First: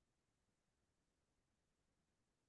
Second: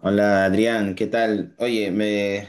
Hola Adrián, ¿qué tal? Oye, me...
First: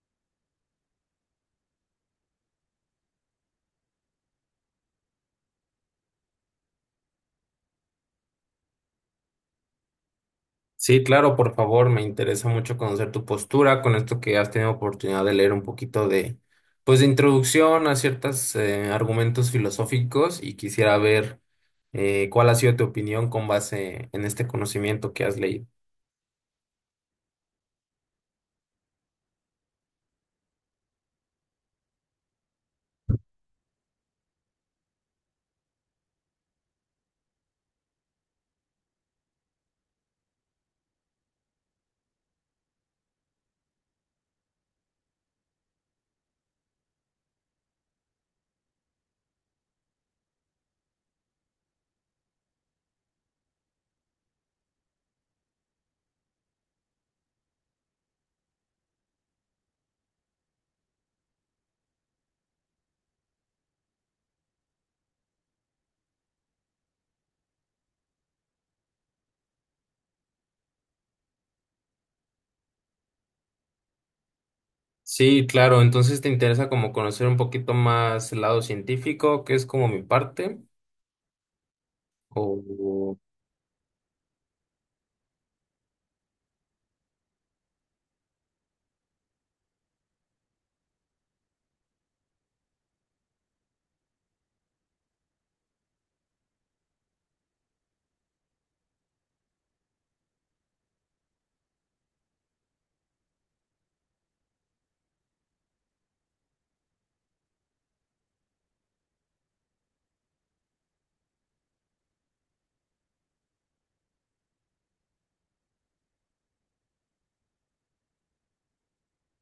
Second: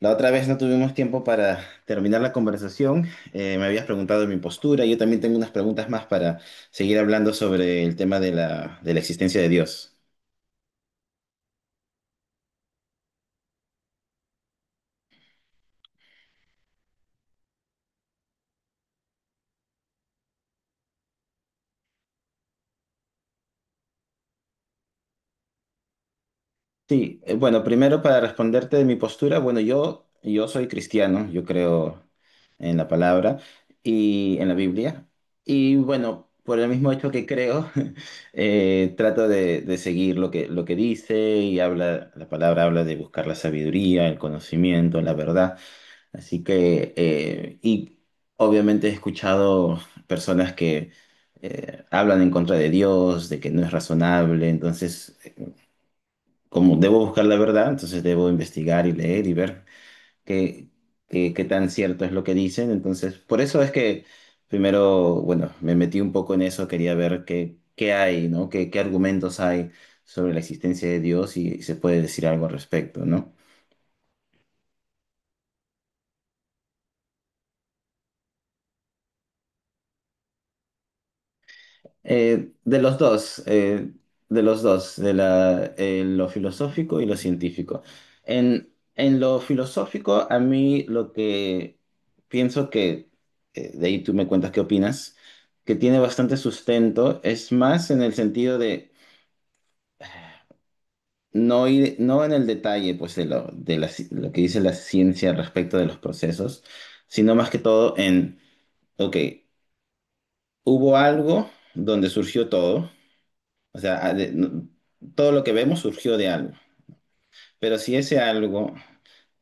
la otra vez no tuvimos tiempo para terminar la conversación. Me habías preguntado de mi postura. Yo también tengo unas preguntas más para seguir hablando sobre el tema de la existencia de Dios. Sí, claro, por favor, me interesa mucho conocer tu postura con esto que has tenido oportunidad de leer un poquito de, pues, de introducción a ciertos argumentos filosóficos y quisiera ver, cuál ha sido tu opinión con base en este conocimiento que has leído. Sí, bueno, primero para responderte de mi postura, bueno, yo soy cristiano, yo creo en la palabra y en la Biblia. Y bueno, por el mismo hecho que creo, trato de seguir lo que dice y habla, la palabra habla de buscar la sabiduría, el conocimiento, la verdad. Así que, obviamente he escuchado personas que hablan en contra de Dios, de que no es razonable. Entonces, como debo buscar la verdad, entonces debo investigar y leer y ver qué, qué tan cierto es lo que dicen. Entonces, por eso es que primero, bueno, me metí un poco en eso, quería ver qué hay, ¿no? Qué argumentos hay sobre la existencia de Dios y si se puede decir algo al respecto, ¿no? Sí, claro, entonces te interesa como conocer un poquito más el lado científico, que es como mi parte, De los o dos. De los dos, lo filosófico y lo científico. En lo filosófico, a mí lo que pienso que, de ahí tú me cuentas qué opinas, que tiene bastante sustento, es más en el sentido de no ir, no en el detalle, pues, de lo que dice la ciencia respecto de los procesos, sino más que todo en, ok, hubo algo donde surgió todo. O sea, todo lo que vemos surgió de algo. Pero si ese algo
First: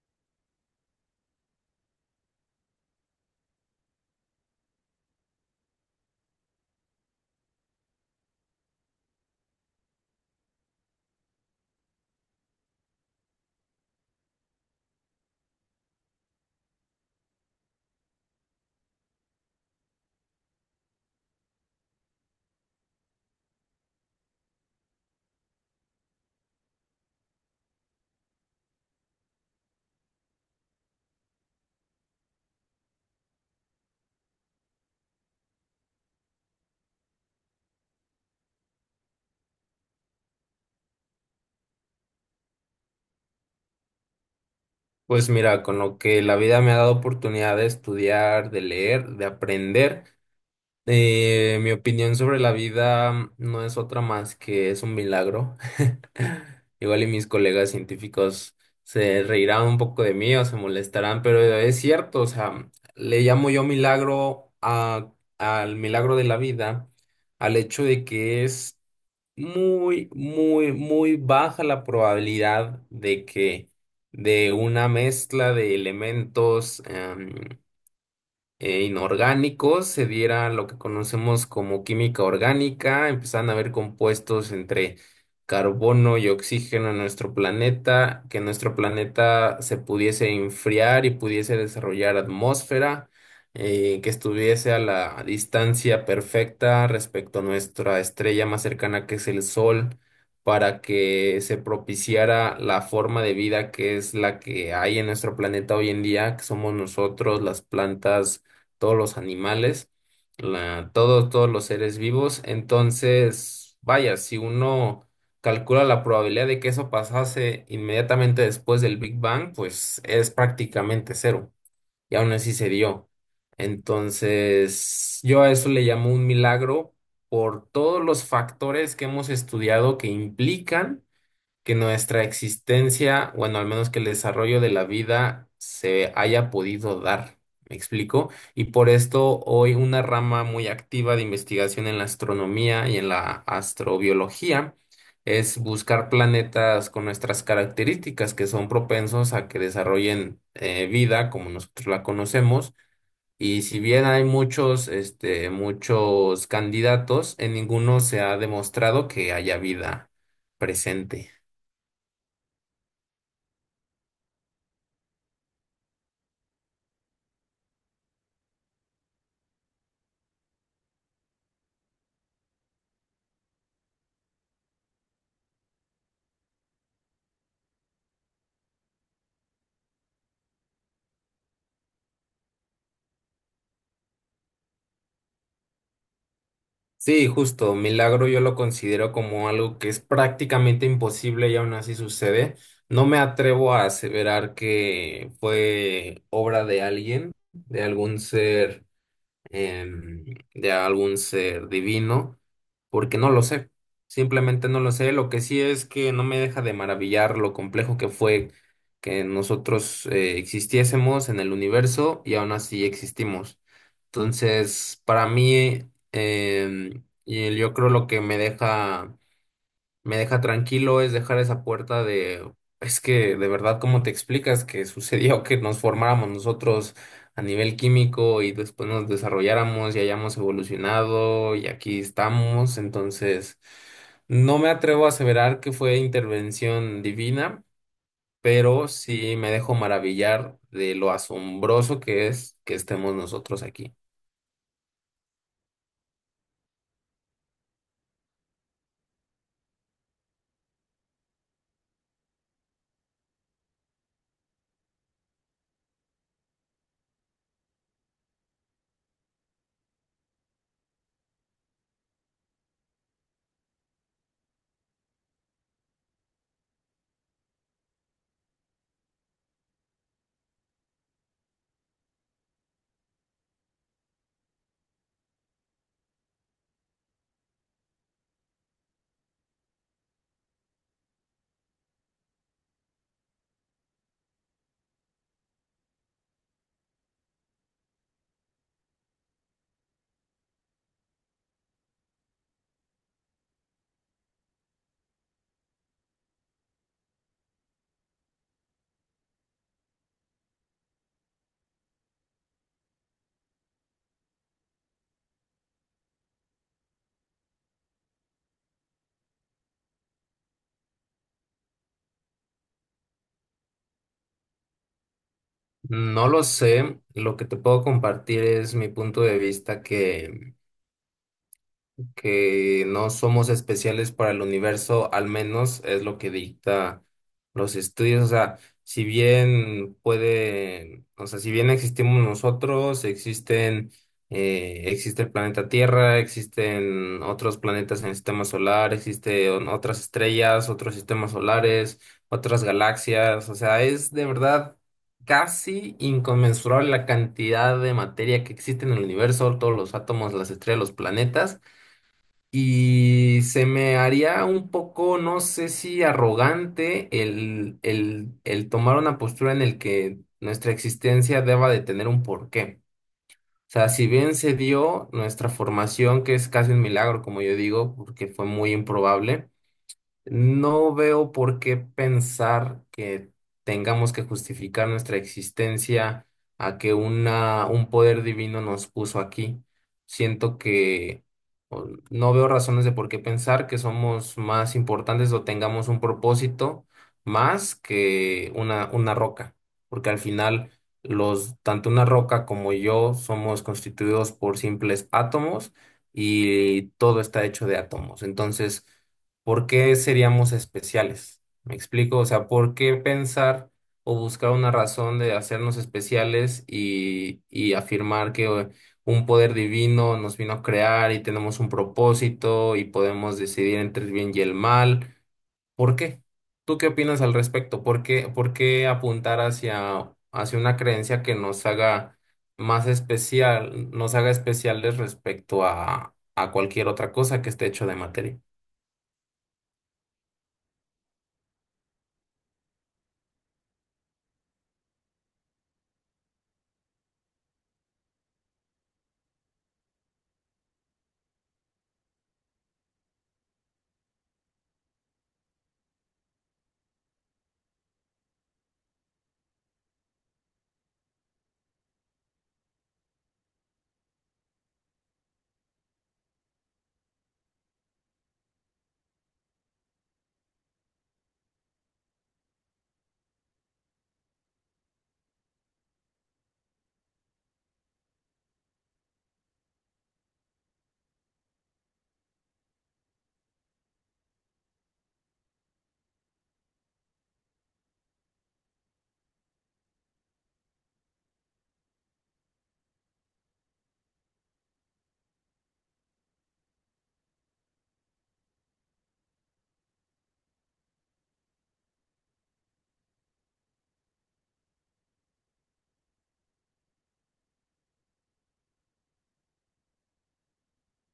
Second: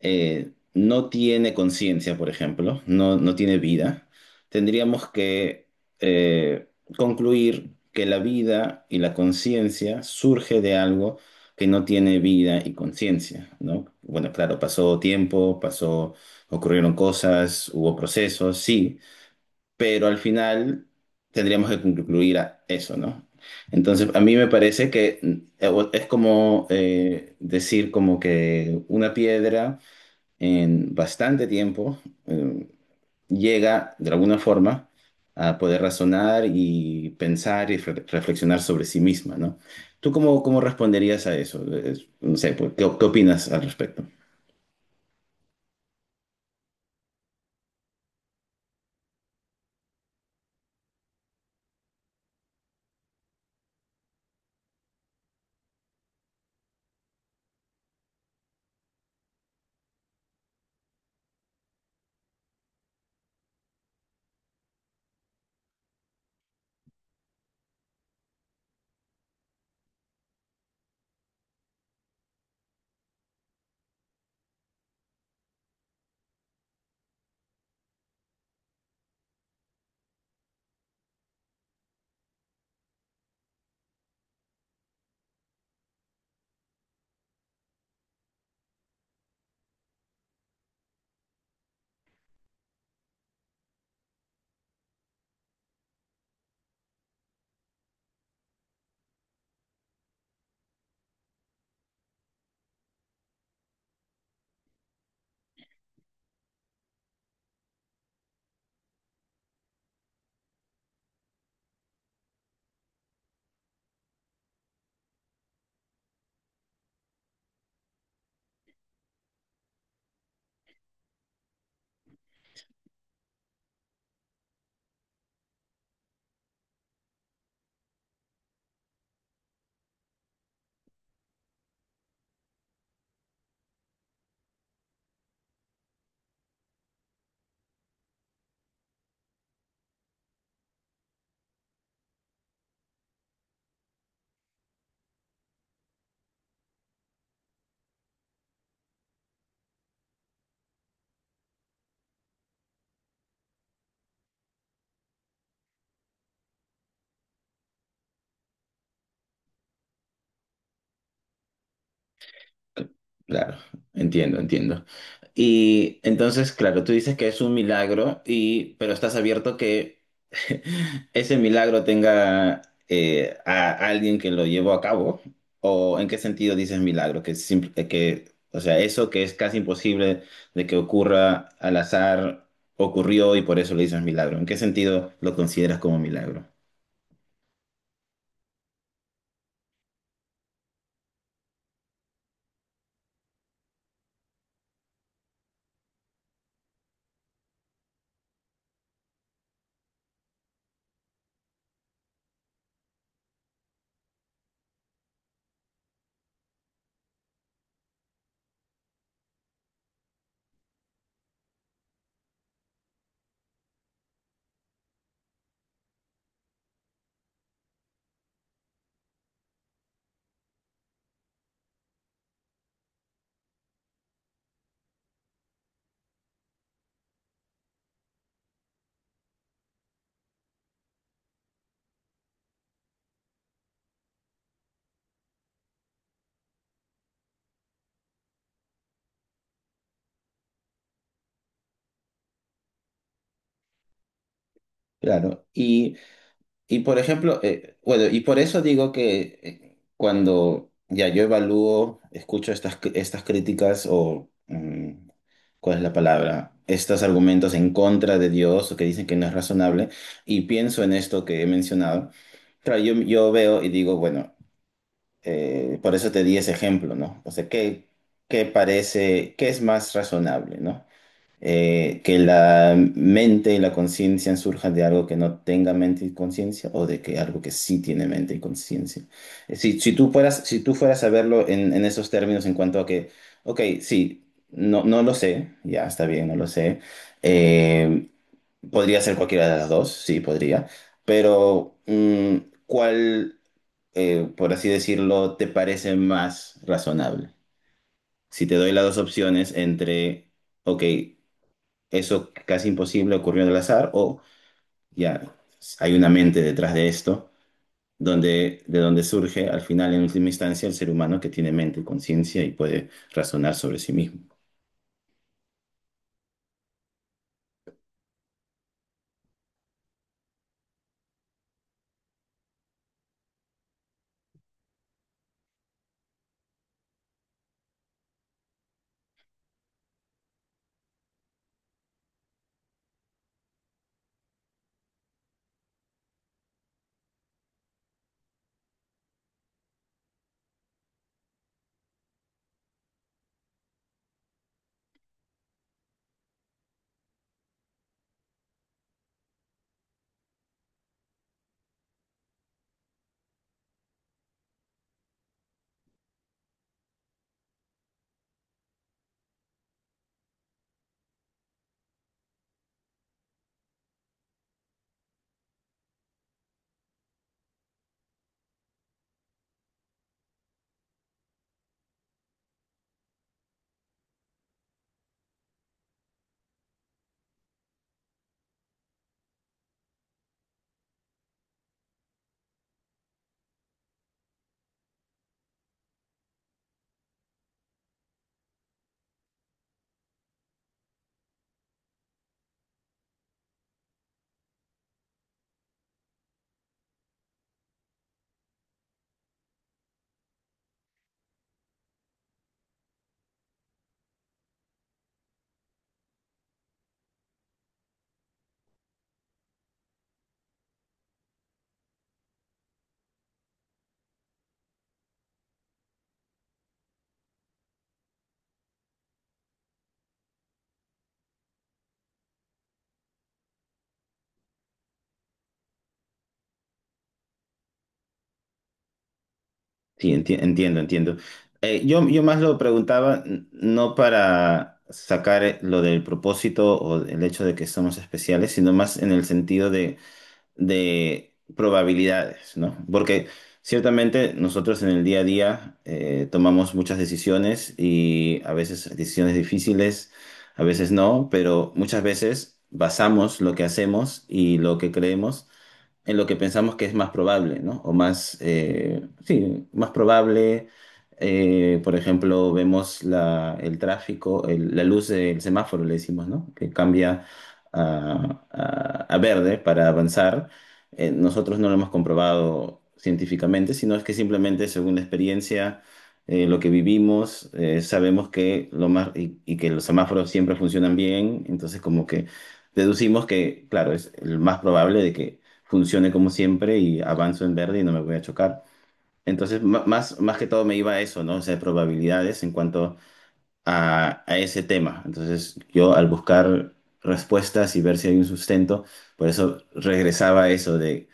no tiene conciencia, por ejemplo, no tiene vida, tendríamos que eh, concluir que la vida y la conciencia surge de algo que no tiene vida y conciencia, ¿no? Bueno, claro, pasó tiempo, pasó, ocurrieron cosas, hubo procesos, sí, pero al final tendríamos que concluir a eso, ¿no? Entonces, a mí me parece que es como decir como que una piedra en bastante tiempo eh, llega de alguna forma a poder razonar y pensar y reflexionar sobre sí misma, ¿no? ¿Tú cómo responderías a eso? No sé, pues, qué opinas al respecto? pues mira, con lo que la vida me ha dado oportunidad de estudiar, de leer, de aprender. Mi opinión sobre la vida no es otra más que es un milagro. Igual y mis colegas científicos se reirán un poco de mí o se molestarán, pero es cierto, o sea, le llamo yo milagro a- al milagro de la vida, al hecho de que es muy, muy, muy baja la probabilidad de que de una mezcla de elementos inorgánicos, se diera lo que conocemos como química orgánica, empezaban a haber compuestos entre carbono y oxígeno en nuestro planeta, que nuestro planeta se pudiese enfriar y pudiese desarrollar atmósfera, que estuviese a la distancia perfecta respecto a nuestra estrella más cercana que es el Sol, para que se propiciara la forma de vida que es la que hay en nuestro planeta hoy en día, que somos nosotros, las plantas, todos los animales, todos, todos los seres vivos. Entonces, vaya, si uno calcula la probabilidad de que eso pasase inmediatamente después del Big Bang, pues es prácticamente cero. Y aún así se dio. Entonces, yo a eso le llamo un milagro por todos los factores que hemos estudiado que implican que nuestra existencia, bueno, al menos que el desarrollo de la vida se haya podido dar. ¿Me explico? Y por esto hoy una rama muy activa de investigación en la astronomía y en la astrobiología es buscar planetas con nuestras características que son propensos a que desarrollen vida como nosotros la conocemos. Y si bien hay muchos, este, muchos candidatos, en ninguno se ha demostrado que haya vida presente. Claro, entiendo, entiendo. Y entonces, claro, tú dices que es un milagro y, pero estás abierto que ese milagro tenga, a alguien que lo llevó a cabo. ¿O en qué sentido dices milagro? Que simple, o sea, eso que es casi imposible de que ocurra al azar ocurrió y por eso le dices milagro. ¿En qué sentido lo consideras como milagro? Sí, justo, milagro yo lo considero como algo que es prácticamente imposible y aún así sucede. No me atrevo a aseverar que fue obra de alguien, de algún ser, em, de algún ser divino, porque no lo sé, simplemente no lo sé. Lo que sí es que no me deja de maravillar lo complejo que fue que nosotros existiésemos en el universo y aún así existimos. Entonces, para mí, y yo creo lo que me deja tranquilo es dejar esa puerta de, es que de verdad, ¿cómo te explicas que sucedió que nos formáramos nosotros a nivel químico y después nos desarrolláramos y hayamos evolucionado y aquí estamos? Entonces, no me atrevo a aseverar que fue intervención divina, pero sí me dejo maravillar de lo asombroso que es que estemos nosotros aquí. Claro. Y por ejemplo, bueno, y por eso digo que cuando ya yo evalúo, escucho estas, estas críticas o, mm, ¿cuál es la palabra? Estos argumentos en contra de Dios o que dicen que no es razonable, y pienso en esto que he mencionado, claro, yo veo y digo, bueno, por eso te di ese ejemplo, ¿no? O sea, qué parece, qué es más razonable, ¿no? Que la mente y la conciencia surjan de algo que no tenga mente y conciencia o de que algo que sí tiene mente y conciencia. Si tú fueras, si tú fueras a verlo en esos términos en cuanto a que, ok, sí, no lo sé, ya está bien, no lo sé, eh, podría ser cualquiera de las dos, sí, podría, pero ¿cuál, por así decirlo, te parece más razonable? Si te doy las dos opciones entre, ok, eso casi imposible ocurrió en el azar, o ya hay una mente detrás de esto, donde, de donde surge al final, en última instancia, el ser humano que tiene mente y conciencia y puede razonar sobre sí mismo. No lo sé, lo que te puedo compartir es mi punto de vista, que no somos especiales para el universo, al menos es lo que dicta los estudios. O sea, si bien puede, o sea, si bien existimos nosotros, existen, existe el planeta Tierra, existen otros planetas en el sistema solar, existen otras estrellas, otros sistemas solares, otras galaxias. O sea, es de verdad casi inconmensurable la cantidad de materia que existe en el universo, todos los átomos, las estrellas, los planetas. Y se me haría un poco, no sé si arrogante, el tomar una postura en el que nuestra existencia deba de tener un porqué. O sea, si bien se dio nuestra formación, que es casi un milagro, como yo digo, porque fue muy improbable. No veo por qué pensar que tengamos que justificar nuestra existencia a que una, un poder divino nos puso aquí. Siento que o, no veo razones de por qué pensar que somos más importantes o tengamos un propósito más que una roca, porque al final tanto una roca como yo somos constituidos por simples átomos y todo está hecho de átomos. Entonces, ¿por qué seríamos especiales? ¿Me explico? O sea, ¿por qué pensar o buscar una razón de hacernos especiales y afirmar que un poder divino nos vino a crear y tenemos un propósito y podemos decidir entre el bien y el mal? ¿Por qué? ¿Tú qué opinas al respecto? Por qué apuntar hacia, hacia una creencia que nos haga más especial, nos haga especiales respecto a cualquier otra cosa que esté hecho de materia? Sí, entiendo, entiendo. Yo más lo preguntaba no para sacar lo del propósito o el hecho de que somos especiales, sino más en el sentido de probabilidades, ¿no? Porque ciertamente nosotros en el día a día tomamos muchas decisiones y a veces decisiones difíciles, a veces no, pero muchas veces basamos lo que hacemos y lo que creemos en lo que pensamos que es más probable, ¿no? O más, sí, más probable. Por ejemplo, vemos el tráfico, la luz del semáforo, le decimos, ¿no? Que cambia a verde para avanzar. Nosotros no lo hemos comprobado científicamente, sino es que simplemente según la experiencia, lo que vivimos, sabemos que lo más, y que los semáforos siempre funcionan bien, entonces como que deducimos que, claro, es el más probable de que funcione como siempre y avanzo en verde y no me voy a chocar. Entonces, más que todo me iba a eso, ¿no? O sea, probabilidades en cuanto a ese tema. Entonces, yo al buscar respuestas y ver si hay un sustento, por eso regresaba a eso de,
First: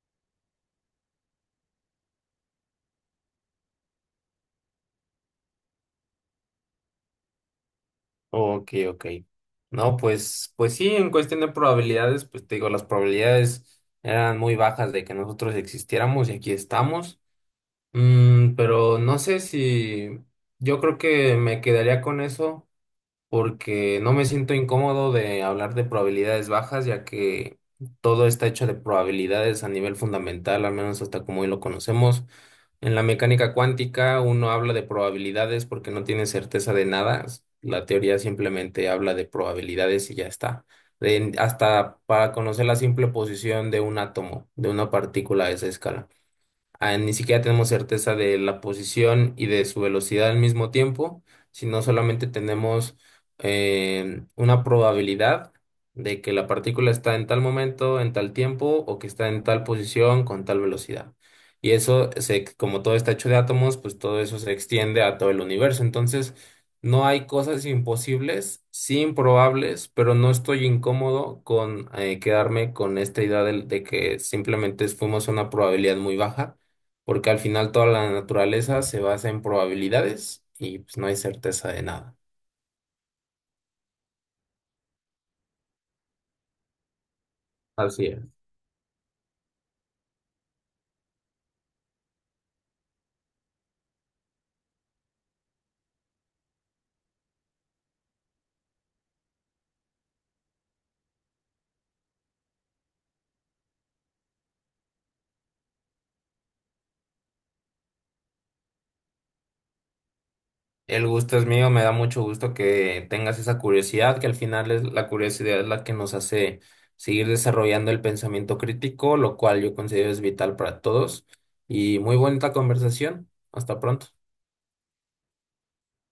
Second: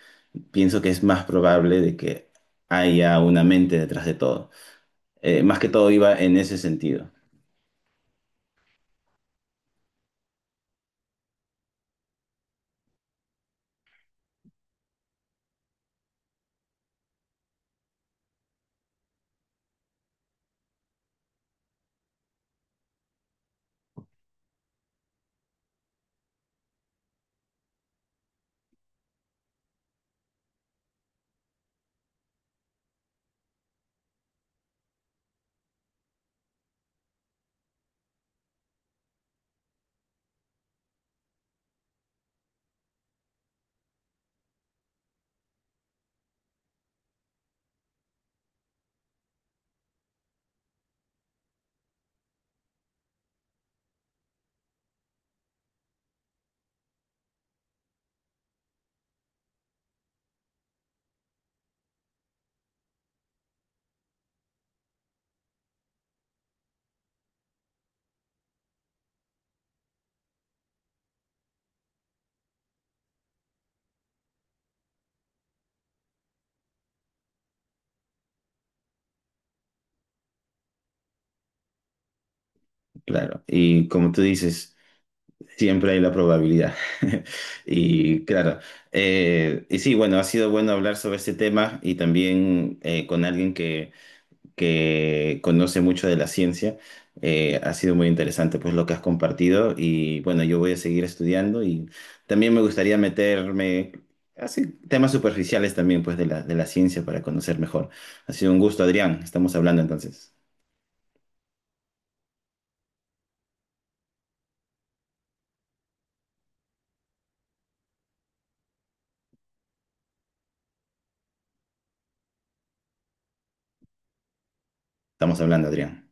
pienso que es más probable de que haya una mente detrás de todo. Más que todo iba en ese sentido, Ok, ok. No, pues, pues sí, en cuestión de probabilidades, pues te digo, las probabilidades eran muy bajas de que nosotros existiéramos y aquí estamos. Mm, pero no sé si yo creo que me quedaría con eso porque no me siento incómodo de hablar de probabilidades bajas, ya que todo está hecho de probabilidades a nivel fundamental, al menos hasta como hoy lo conocemos. En la mecánica cuántica uno habla de probabilidades porque no tiene certeza de nada. La teoría simplemente habla de probabilidades y ya está. Hasta para conocer la simple posición de un átomo, de una partícula a esa escala, ni siquiera tenemos certeza de la posición y de su velocidad al mismo tiempo, sino solamente tenemos una probabilidad de que la partícula está en tal momento, en tal tiempo, o que está en tal posición con tal velocidad. Como todo está hecho de átomos, pues todo eso se extiende a todo el universo. Entonces, no hay cosas imposibles, sí improbables, pero no estoy incómodo con, quedarme con esta idea que simplemente fuimos a una probabilidad muy baja porque al final toda la naturaleza se basa en probabilidades y pues no hay certeza de nada. claro. Y como tú dices... Siempre hay la probabilidad. Así Y es. claro, y sí, bueno, ha sido bueno hablar sobre este tema y también con alguien que conoce mucho de la ciencia. Ha sido muy interesante pues lo que has compartido y bueno, yo voy a seguir estudiando y también me gustaría meterme así temas superficiales también pues de la ciencia para conocer mejor. Ha sido un gusto, Adrián. Estamos hablando entonces. El gusto es mío, me da mucho gusto que tengas esa curiosidad, que al final es la curiosidad la que nos hace seguir desarrollando el pensamiento crítico, lo cual yo considero es vital para todos. Y muy bonita conversación. Hasta pronto. Estamos hablando, Adrián.